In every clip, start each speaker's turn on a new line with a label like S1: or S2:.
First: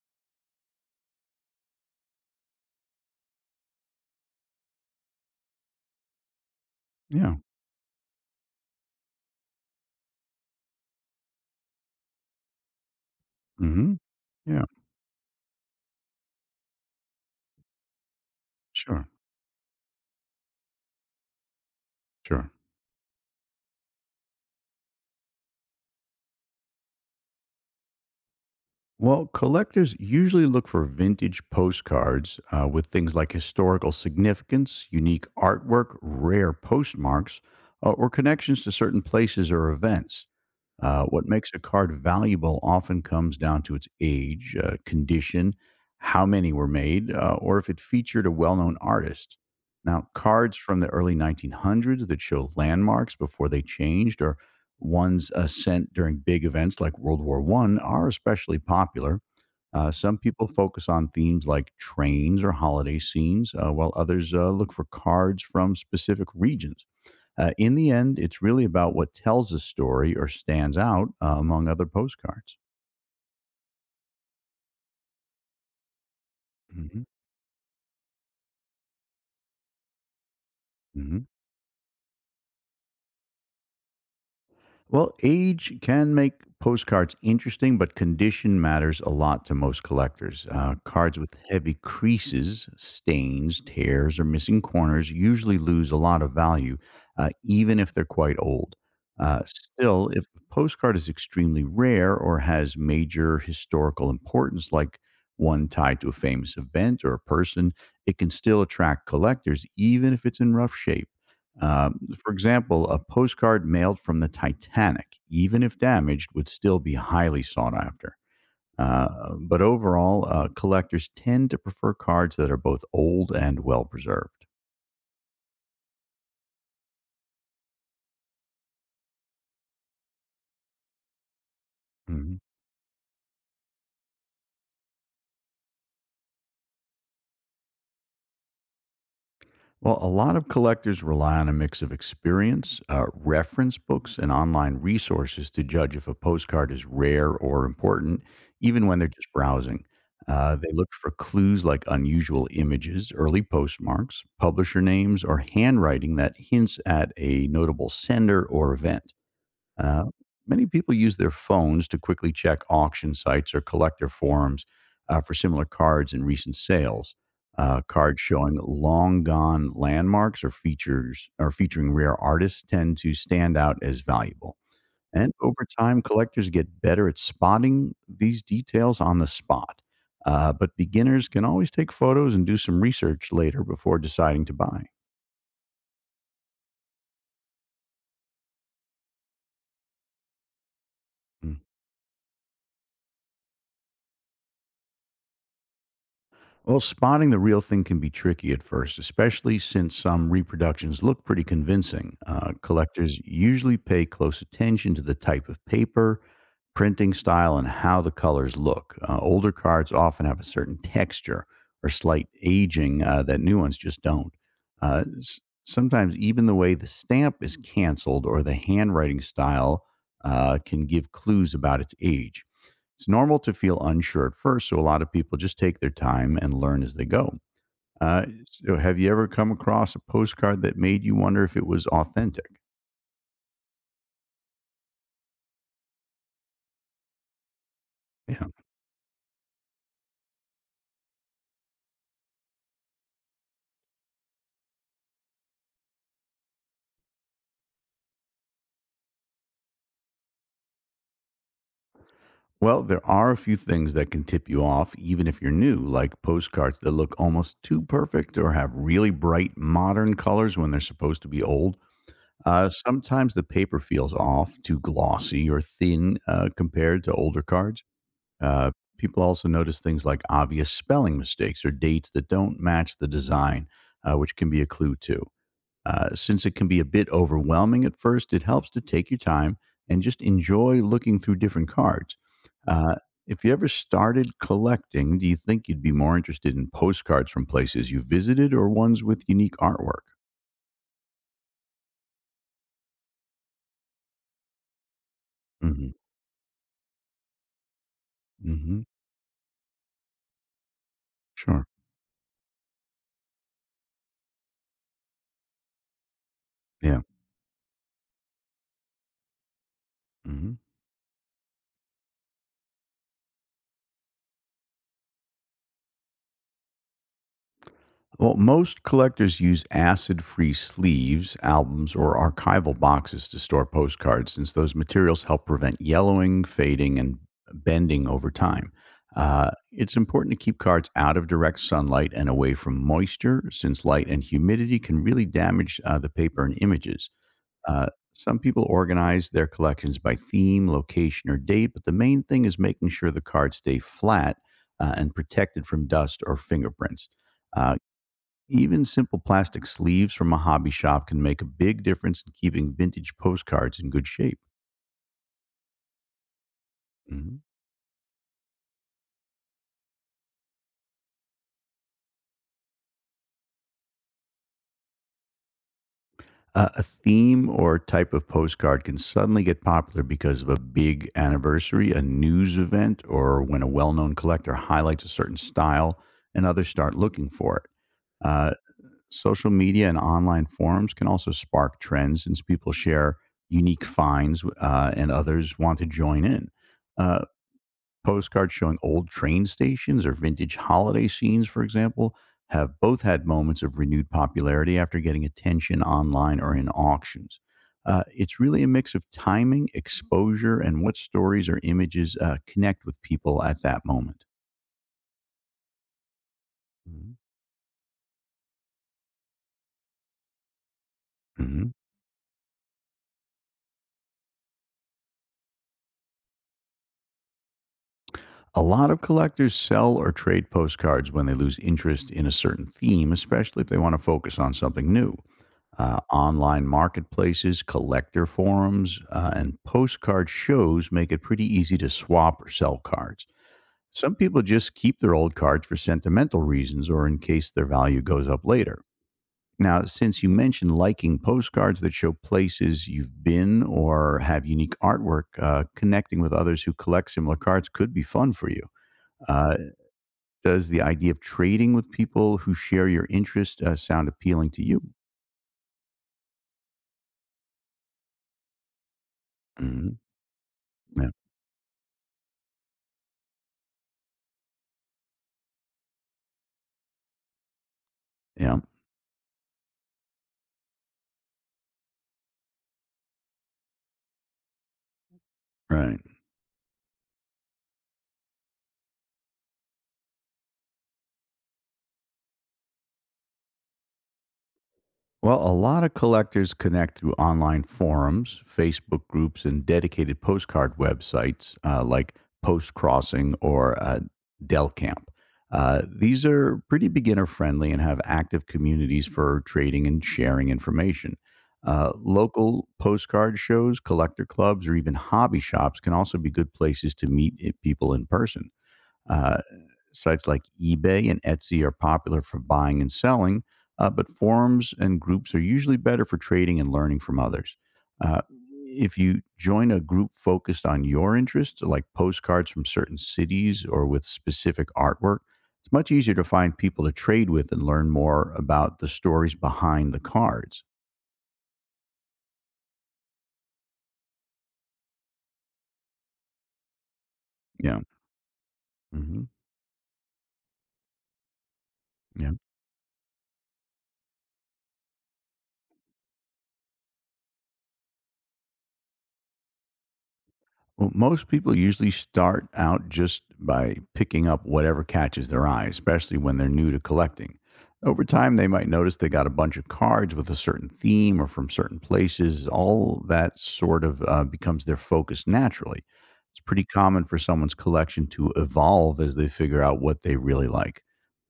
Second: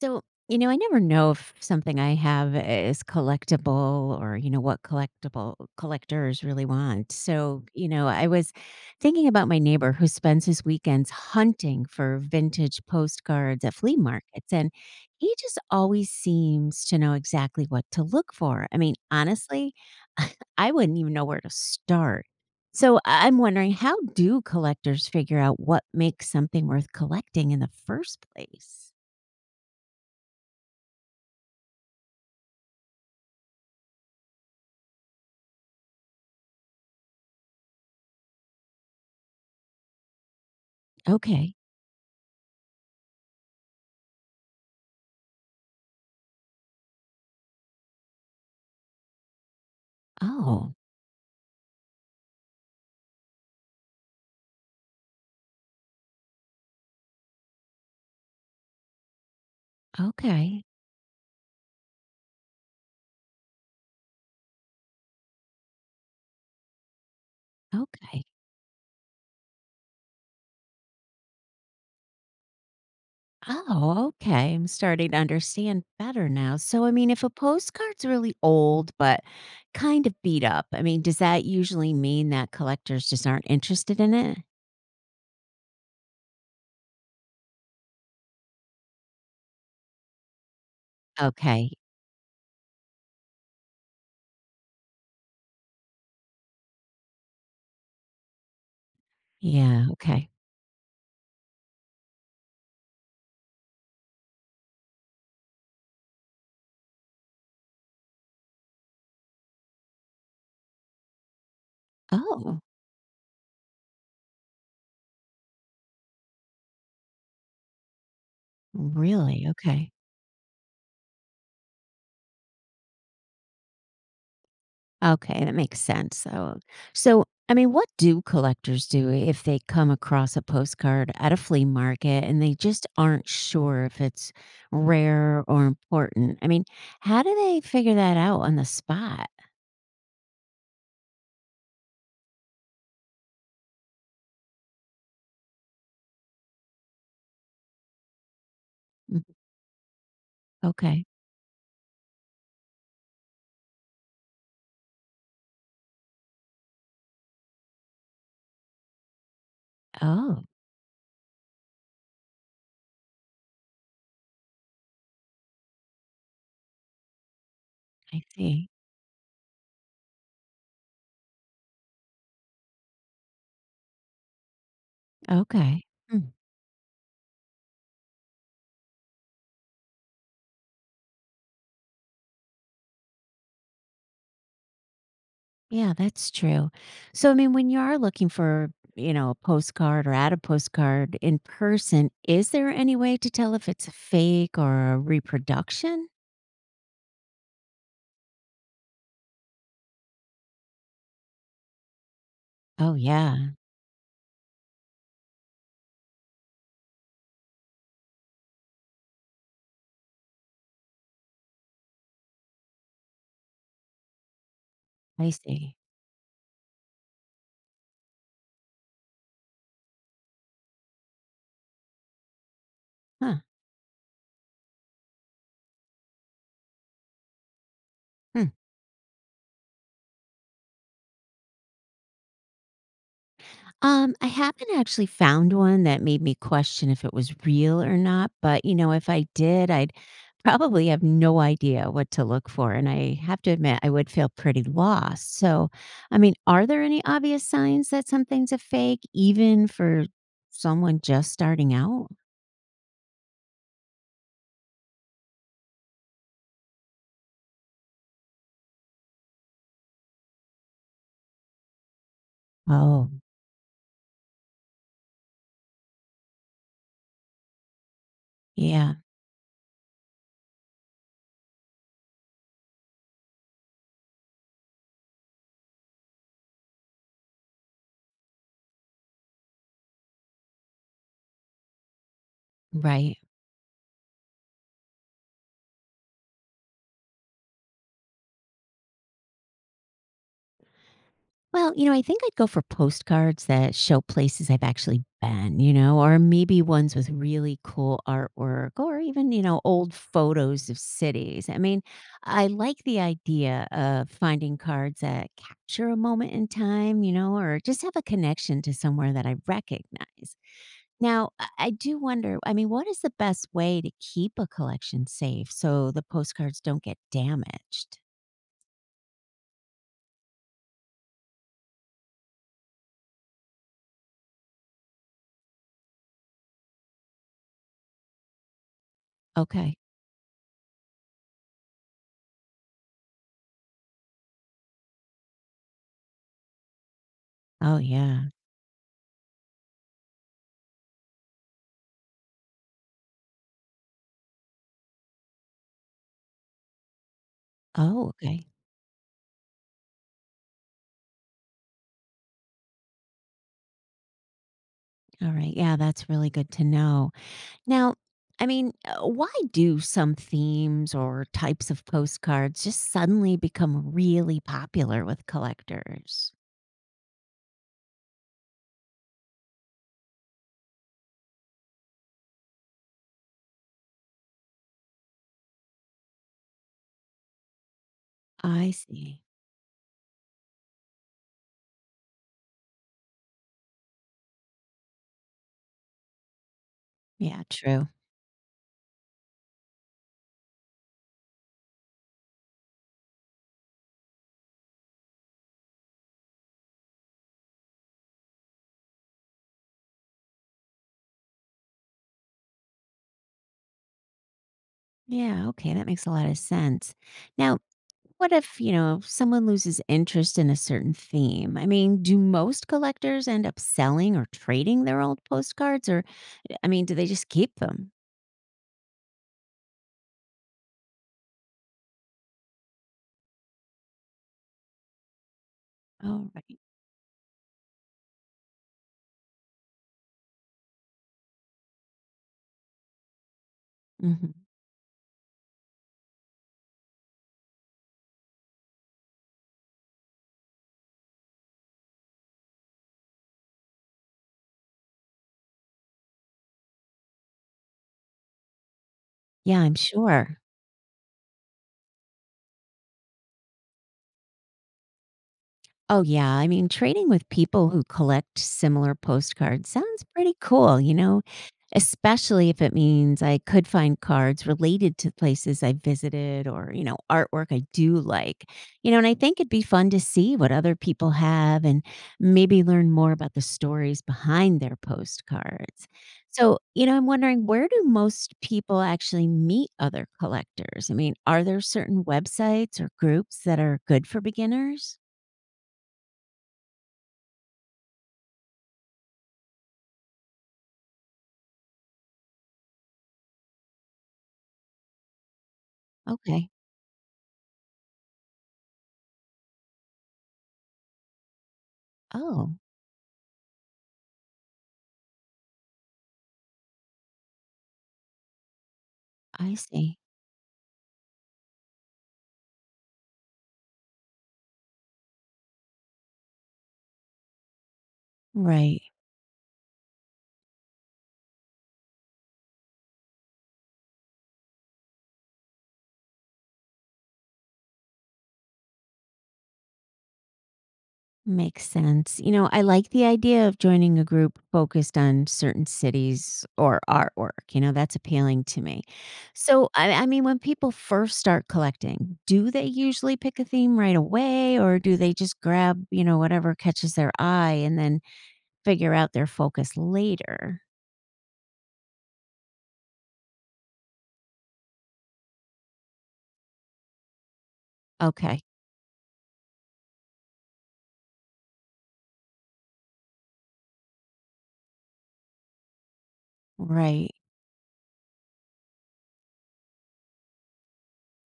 S1: So, you know, I never know if something I have is collectible or, you know, what collectible collectors really want.
S2: Yeah.
S1: So, you know, I was thinking about my neighbor who spends his weekends hunting for vintage postcards at flea
S2: Mhm.
S1: markets.
S2: Yeah.
S1: And he just always seems to know exactly what to look for. I mean,
S2: Sure.
S1: honestly, I wouldn't even know where to start.
S2: Sure.
S1: So I'm wondering, how do collectors figure out what makes something worth collecting in the first place?
S2: Well, collectors usually look for vintage postcards with things like historical significance, unique artwork, rare postmarks, or connections to certain places or events. What makes
S1: Okay.
S2: a card valuable often comes down to its age, condition, how many were made, or if it featured a well known artist. Now, cards
S1: Oh,
S2: from the early 1900s that show landmarks before they changed or ones sent during big events like World War One are especially popular. Some people
S1: okay.
S2: focus on themes like trains or holiday scenes, while others look for cards from specific regions. In the end,
S1: Okay.
S2: it's really about what tells a story or stands out among other postcards.
S1: Oh, okay, I'm starting to understand better now. So, I
S2: Mhm,
S1: mean, if a postcard's really old but kind of beat up, I mean, does
S2: mhm.
S1: that usually mean that collectors just aren't interested in it?
S2: Well, age can make postcards interesting, but condition matters a lot to most collectors. Cards with
S1: Okay.
S2: heavy creases, stains, tears, or missing corners usually lose a lot of value, even if they're quite old. Uh,
S1: Yeah.
S2: still, if
S1: Okay.
S2: the postcard is extremely rare or has major historical importance, like one tied to a famous event or a person, it can still attract collectors, even if it's in rough shape. For
S1: Oh,
S2: example, a postcard mailed from the Titanic, even if damaged, would still be highly sought after. Uh,
S1: really?
S2: but
S1: Okay.
S2: overall, collectors tend to prefer cards that are both old and well preserved.
S1: Okay, that makes sense. So, so I mean, what do collectors do if they come across a postcard at a flea market
S2: Mm-hmm.
S1: and they just aren't sure if it's rare or important? I mean, how do they figure that out on the spot?
S2: Well, a lot of collectors rely on a mix of experience, reference books, and online resources to judge if a postcard is rare or important, even when they're
S1: Mm,
S2: just browsing. They look
S1: Okay.
S2: for clues like unusual images, early postmarks, publisher names, or handwriting that hints at a notable sender or event. Uh,
S1: Oh,
S2: many people use their phones to quickly check auction sites or collector forums for similar cards in recent sales. Cards
S1: I
S2: showing
S1: see.
S2: long gone landmarks or features or featuring rare artists tend to stand out as valuable. And over
S1: Okay.
S2: time,
S1: Mm,
S2: collectors get better at spotting these details on the spot. But beginners can always take photos and do some research later before deciding to buy.
S1: Yeah, that's true. So, I mean, when you are looking for, you know, a postcard or at a postcard in person, is there any way to tell if it's a fake or a reproduction?
S2: Well, spotting the real thing can be tricky at first, especially since some reproductions look pretty convincing. Uh,
S1: Oh,
S2: collectors
S1: yeah.
S2: usually pay close attention to the type of paper, printing style, and how the colors look. Older cards often have a certain texture or slight aging that new ones just don't. Uh,
S1: I
S2: s-
S1: see.
S2: sometimes, even the way the stamp is canceled or the handwriting style can give clues about its age. It's normal
S1: Huh.
S2: to feel unsure at first, so a lot of people just take their time and learn as they go. Uh,
S1: Hmm.
S2: so have you ever come across a postcard that made you wonder if it was authentic?
S1: I haven't actually found one that made me question if it was real or not,
S2: Yeah.
S1: but you know, if I did, I'd probably have no idea what to look for. And I have to admit, I would feel pretty lost. So, I mean, are there any obvious signs that something's a fake, even for someone just starting out?
S2: Well, there are a few things that can tip you off, even if you're new, like postcards that look almost too perfect or have really bright modern colors when they're supposed to be old. Uh,
S1: Oh,
S2: sometimes the paper feels off, too glossy or thin compared to older cards. Uh,
S1: yeah,
S2: people also notice things like obvious spelling mistakes or dates that don't match the design, which can be a clue too. Since it can be a bit overwhelming at first, it helps to take your time and just enjoy looking through different cards. Uh,
S1: right.
S2: if you ever started collecting, do you think you'd be more interested in postcards from places you visited or ones with unique artwork?
S1: Well, you know, I think I'd go for postcards that show places I've actually been, you
S2: hmm
S1: know, or maybe ones with really cool artwork
S2: hmm
S1: or even, you know, old photos of cities. I
S2: Sure.
S1: mean, I like the idea of finding cards that capture a moment in
S2: Yeah.
S1: time, you know, or just have a connection to somewhere that I recognize.
S2: hmm
S1: Now, I do wonder, I mean, what is the best way to keep a collection safe so the postcards don't get damaged?
S2: Well, most collectors use acid free sleeves, albums, or archival boxes to store postcards since those materials help prevent yellowing, fading, and bending over time. Uh,
S1: Okay.
S2: it's important to keep cards out of direct sunlight and away from moisture since light and humidity can really damage the paper and images.
S1: Oh,
S2: Uh,
S1: yeah.
S2: some people organize their collections by theme, location, or date, but the main thing is making sure the cards stay flat and protected from dust or fingerprints. Uh,
S1: Oh, okay.
S2: even simple plastic sleeves from a hobby shop can make a big difference in keeping vintage postcards in good shape.
S1: All right. Yeah, that's really good to know.
S2: hmm
S1: Now, I mean, why do some themes or types of postcards just suddenly become really popular with collectors?
S2: a theme or type of postcard can suddenly get popular because of a big anniversary, a news event, or when a well known collector highlights a certain style and others start looking for it. Uh,
S1: I see.
S2: social media and online forums can also spark trends since people share unique finds and others want to join in. Uh,
S1: Yeah, true.
S2: Postcards showing old train stations or vintage holiday scenes, for example, have both had moments of renewed popularity after getting attention online or in auctions. It's really a mix of timing, exposure, and what stories or images connect with people at that moment.
S1: Yeah, okay, that makes a lot of sense.
S2: Mhm.
S1: Now, what if, you know, someone loses interest in a certain theme? I
S2: Mhm.
S1: mean, do most collectors end up selling or trading their old postcards, or I mean, do they just keep them?
S2: A lot of collectors sell or trade postcards when they lose interest in a certain theme, especially if they want to focus on something new. Uh,
S1: Oh, right.
S2: online marketplaces, collector forums, and postcard shows make it pretty easy to swap or sell cards. Some
S1: Hmm.
S2: people just keep their old cards for sentimental reasons or in case their value goes up later. Now, since you mentioned liking postcards that show places you've been or have unique artwork, connecting with others who collect similar cards could be fun for you. Uh,
S1: Yeah, I'm sure.
S2: does the idea of trading with people who share your interest sound appealing to you?
S1: Oh, yeah. I mean, trading with people who collect similar postcards
S2: hmm
S1: sounds pretty cool, you
S2: Yeah.
S1: know, especially if it means I could find cards related to places I visited or, you know, artwork I do like.
S2: Yeah.
S1: You know, and I think it'd be fun to see what other people have and maybe learn more about the stories behind their postcards.
S2: Right.
S1: So, you know, I'm wondering, where do most people actually meet other collectors? I mean, are there certain websites or groups that are good for beginners?
S2: Well, a lot of collectors connect through online forums, Facebook groups, and dedicated postcard websites like Post Crossing or Del Camp. These
S1: Okay.
S2: are pretty beginner friendly and have active communities for trading and sharing information. Uh,
S1: Oh,
S2: local postcard shows, collector clubs, or even hobby shops can also be good places to meet people in person. Uh,
S1: I see.
S2: Sites like eBay and Etsy are popular for buying and selling, but forums and groups are usually better for trading and learning from others. Uh,
S1: Right.
S2: if you join a group focused on your interests, like postcards from certain cities or with specific artwork, it's much easier to find people to trade with and learn more about the stories behind the cards.
S1: Makes sense. You know, I like the idea of joining a group focused on certain cities or artwork. You know,
S2: Yeah.
S1: that's appealing to me.
S2: hmm
S1: So, I mean, when people first start collecting,
S2: Yeah.
S1: do they usually pick a theme right away, or do they just grab, you know, whatever catches their eye and then figure out their focus later?
S2: Well, most people usually start out just by picking up whatever catches their eye, especially when they're new to collecting. Over time,
S1: Okay.
S2: they might notice they got a bunch of cards with a certain theme or from certain places. All that sort of becomes their focus naturally. It's pretty common
S1: Right.
S2: for someone's collection to evolve as they figure out what they really like.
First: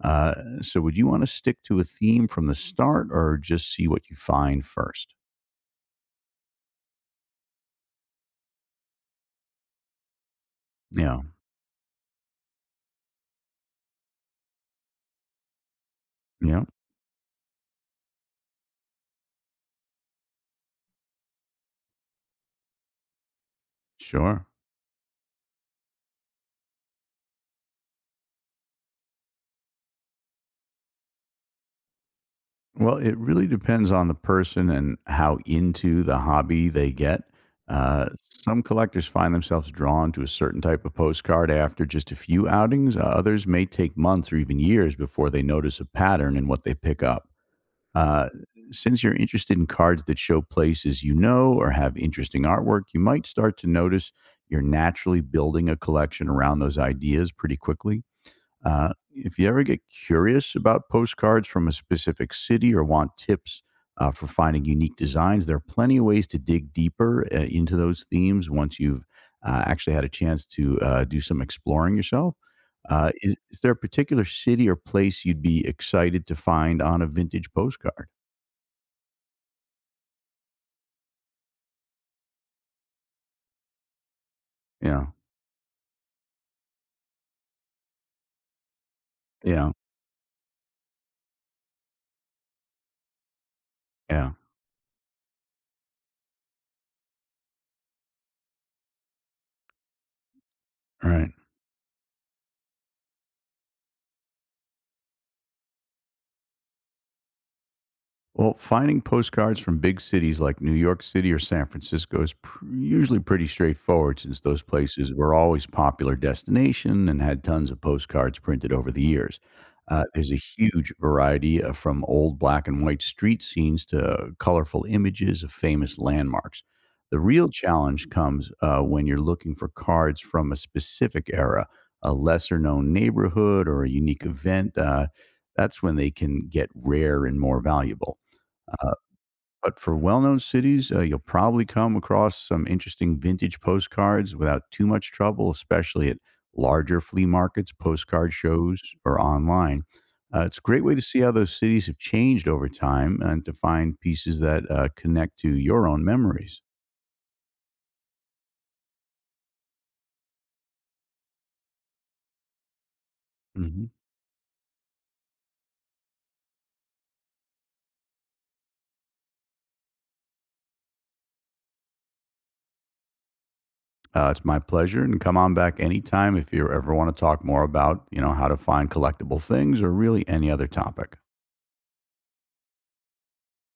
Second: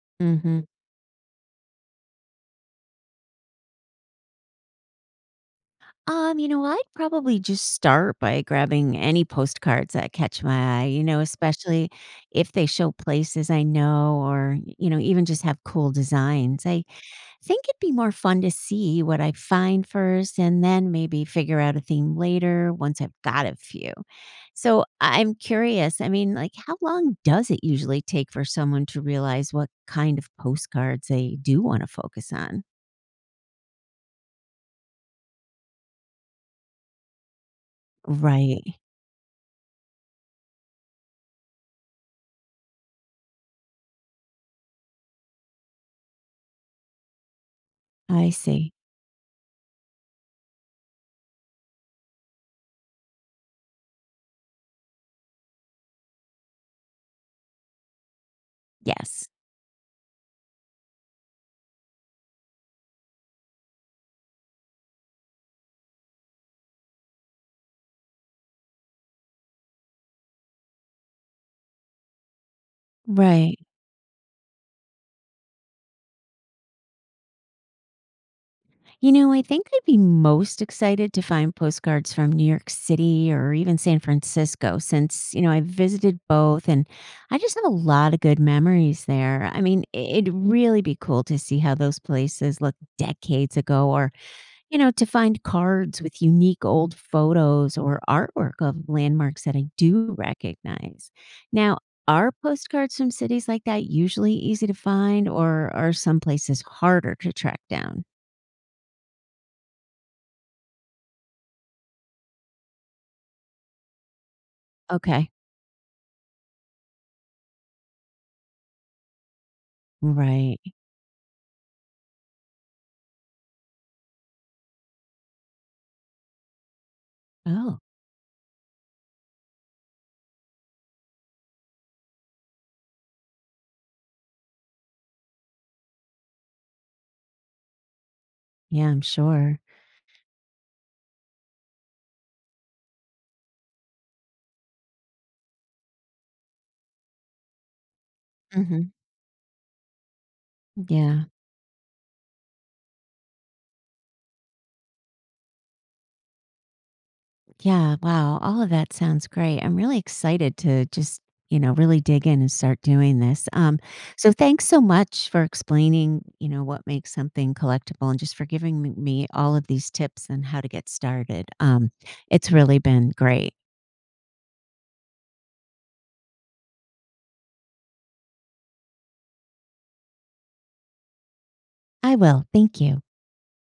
S2: Uh,
S1: Mm hmm.
S2: so, would you want to stick to a theme from the start or just see what you find first?
S1: You know, I'd probably just start by grabbing any postcards that catch my eye, you know,
S2: Yeah,
S1: especially if they show places I know or, you know, even just have cool
S2: yeah,
S1: designs. I think it'd be more fun to see what I find first and then maybe figure out a theme later once I've got a few.
S2: sure.
S1: So I'm curious, I mean, like, how long does it usually take for someone to realize what kind of postcards they do want to focus on?
S2: Well, it really depends on the person and how into the hobby they get. Some
S1: Right.
S2: collectors find themselves drawn to a certain type of postcard after just a few outings. Others may take months or even years before they notice a pattern in what they pick up. Uh,
S1: I see.
S2: since you're interested in cards that show places you know or have interesting artwork, you might start to notice you're naturally building a collection around those ideas pretty quickly. Uh,
S1: Yes.
S2: if you ever get curious about postcards from a specific city or want tips for finding unique designs, there are plenty of ways to dig deeper into those themes once you've actually had a chance to do some exploring yourself. Uh, is,
S1: Right.
S2: is there a particular city or place you'd be excited to find on a vintage postcard?
S1: You know, I think I'd be most excited to find postcards from New York City or even San Francisco
S2: Yeah,
S1: since, you know, I visited both and I just have a lot of good memories there. I
S2: yeah,
S1: mean, it'd really be cool to see how those places looked decades ago, or,
S2: yeah.
S1: you know, to find cards with unique old photos or artwork of landmarks that I do recognize.
S2: Right.
S1: Now, are postcards from cities like that usually easy to find, or are some places harder to track down?
S2: Well, finding postcards from big cities like New York City or San Francisco is usually pretty straightforward since those places
S1: Okay.
S2: were always popular destination and had tons of postcards printed over the years. There's a
S1: Right.
S2: huge variety from old black and white street scenes to colorful images of famous landmarks. The real
S1: Oh,
S2: challenge comes when you're looking for cards from a specific era, a lesser known neighborhood, or a unique event. That's when they can get rare and more valuable.
S1: yeah,
S2: Uh,
S1: I'm sure.
S2: but for well-known cities, you'll probably come across some interesting vintage postcards without too much trouble, especially at larger flea markets, postcard shows,
S1: Mhm.
S2: or online. It's a great way to see
S1: Yeah.
S2: how those cities have changed over time and to find pieces that connect to your own memories.
S1: Yeah, wow, all of that sounds great. I'm really excited to just, you know, really dig in and start doing this.
S2: hmm
S1: So thanks so much for explaining, you know, what makes something collectible and just for giving m me all of these tips and how to get started. It's really been great.
S2: it's my pleasure, and come on back anytime if you ever want to talk more about, you know, how to find collectible things or really any other topic.
S1: I will. Thank you.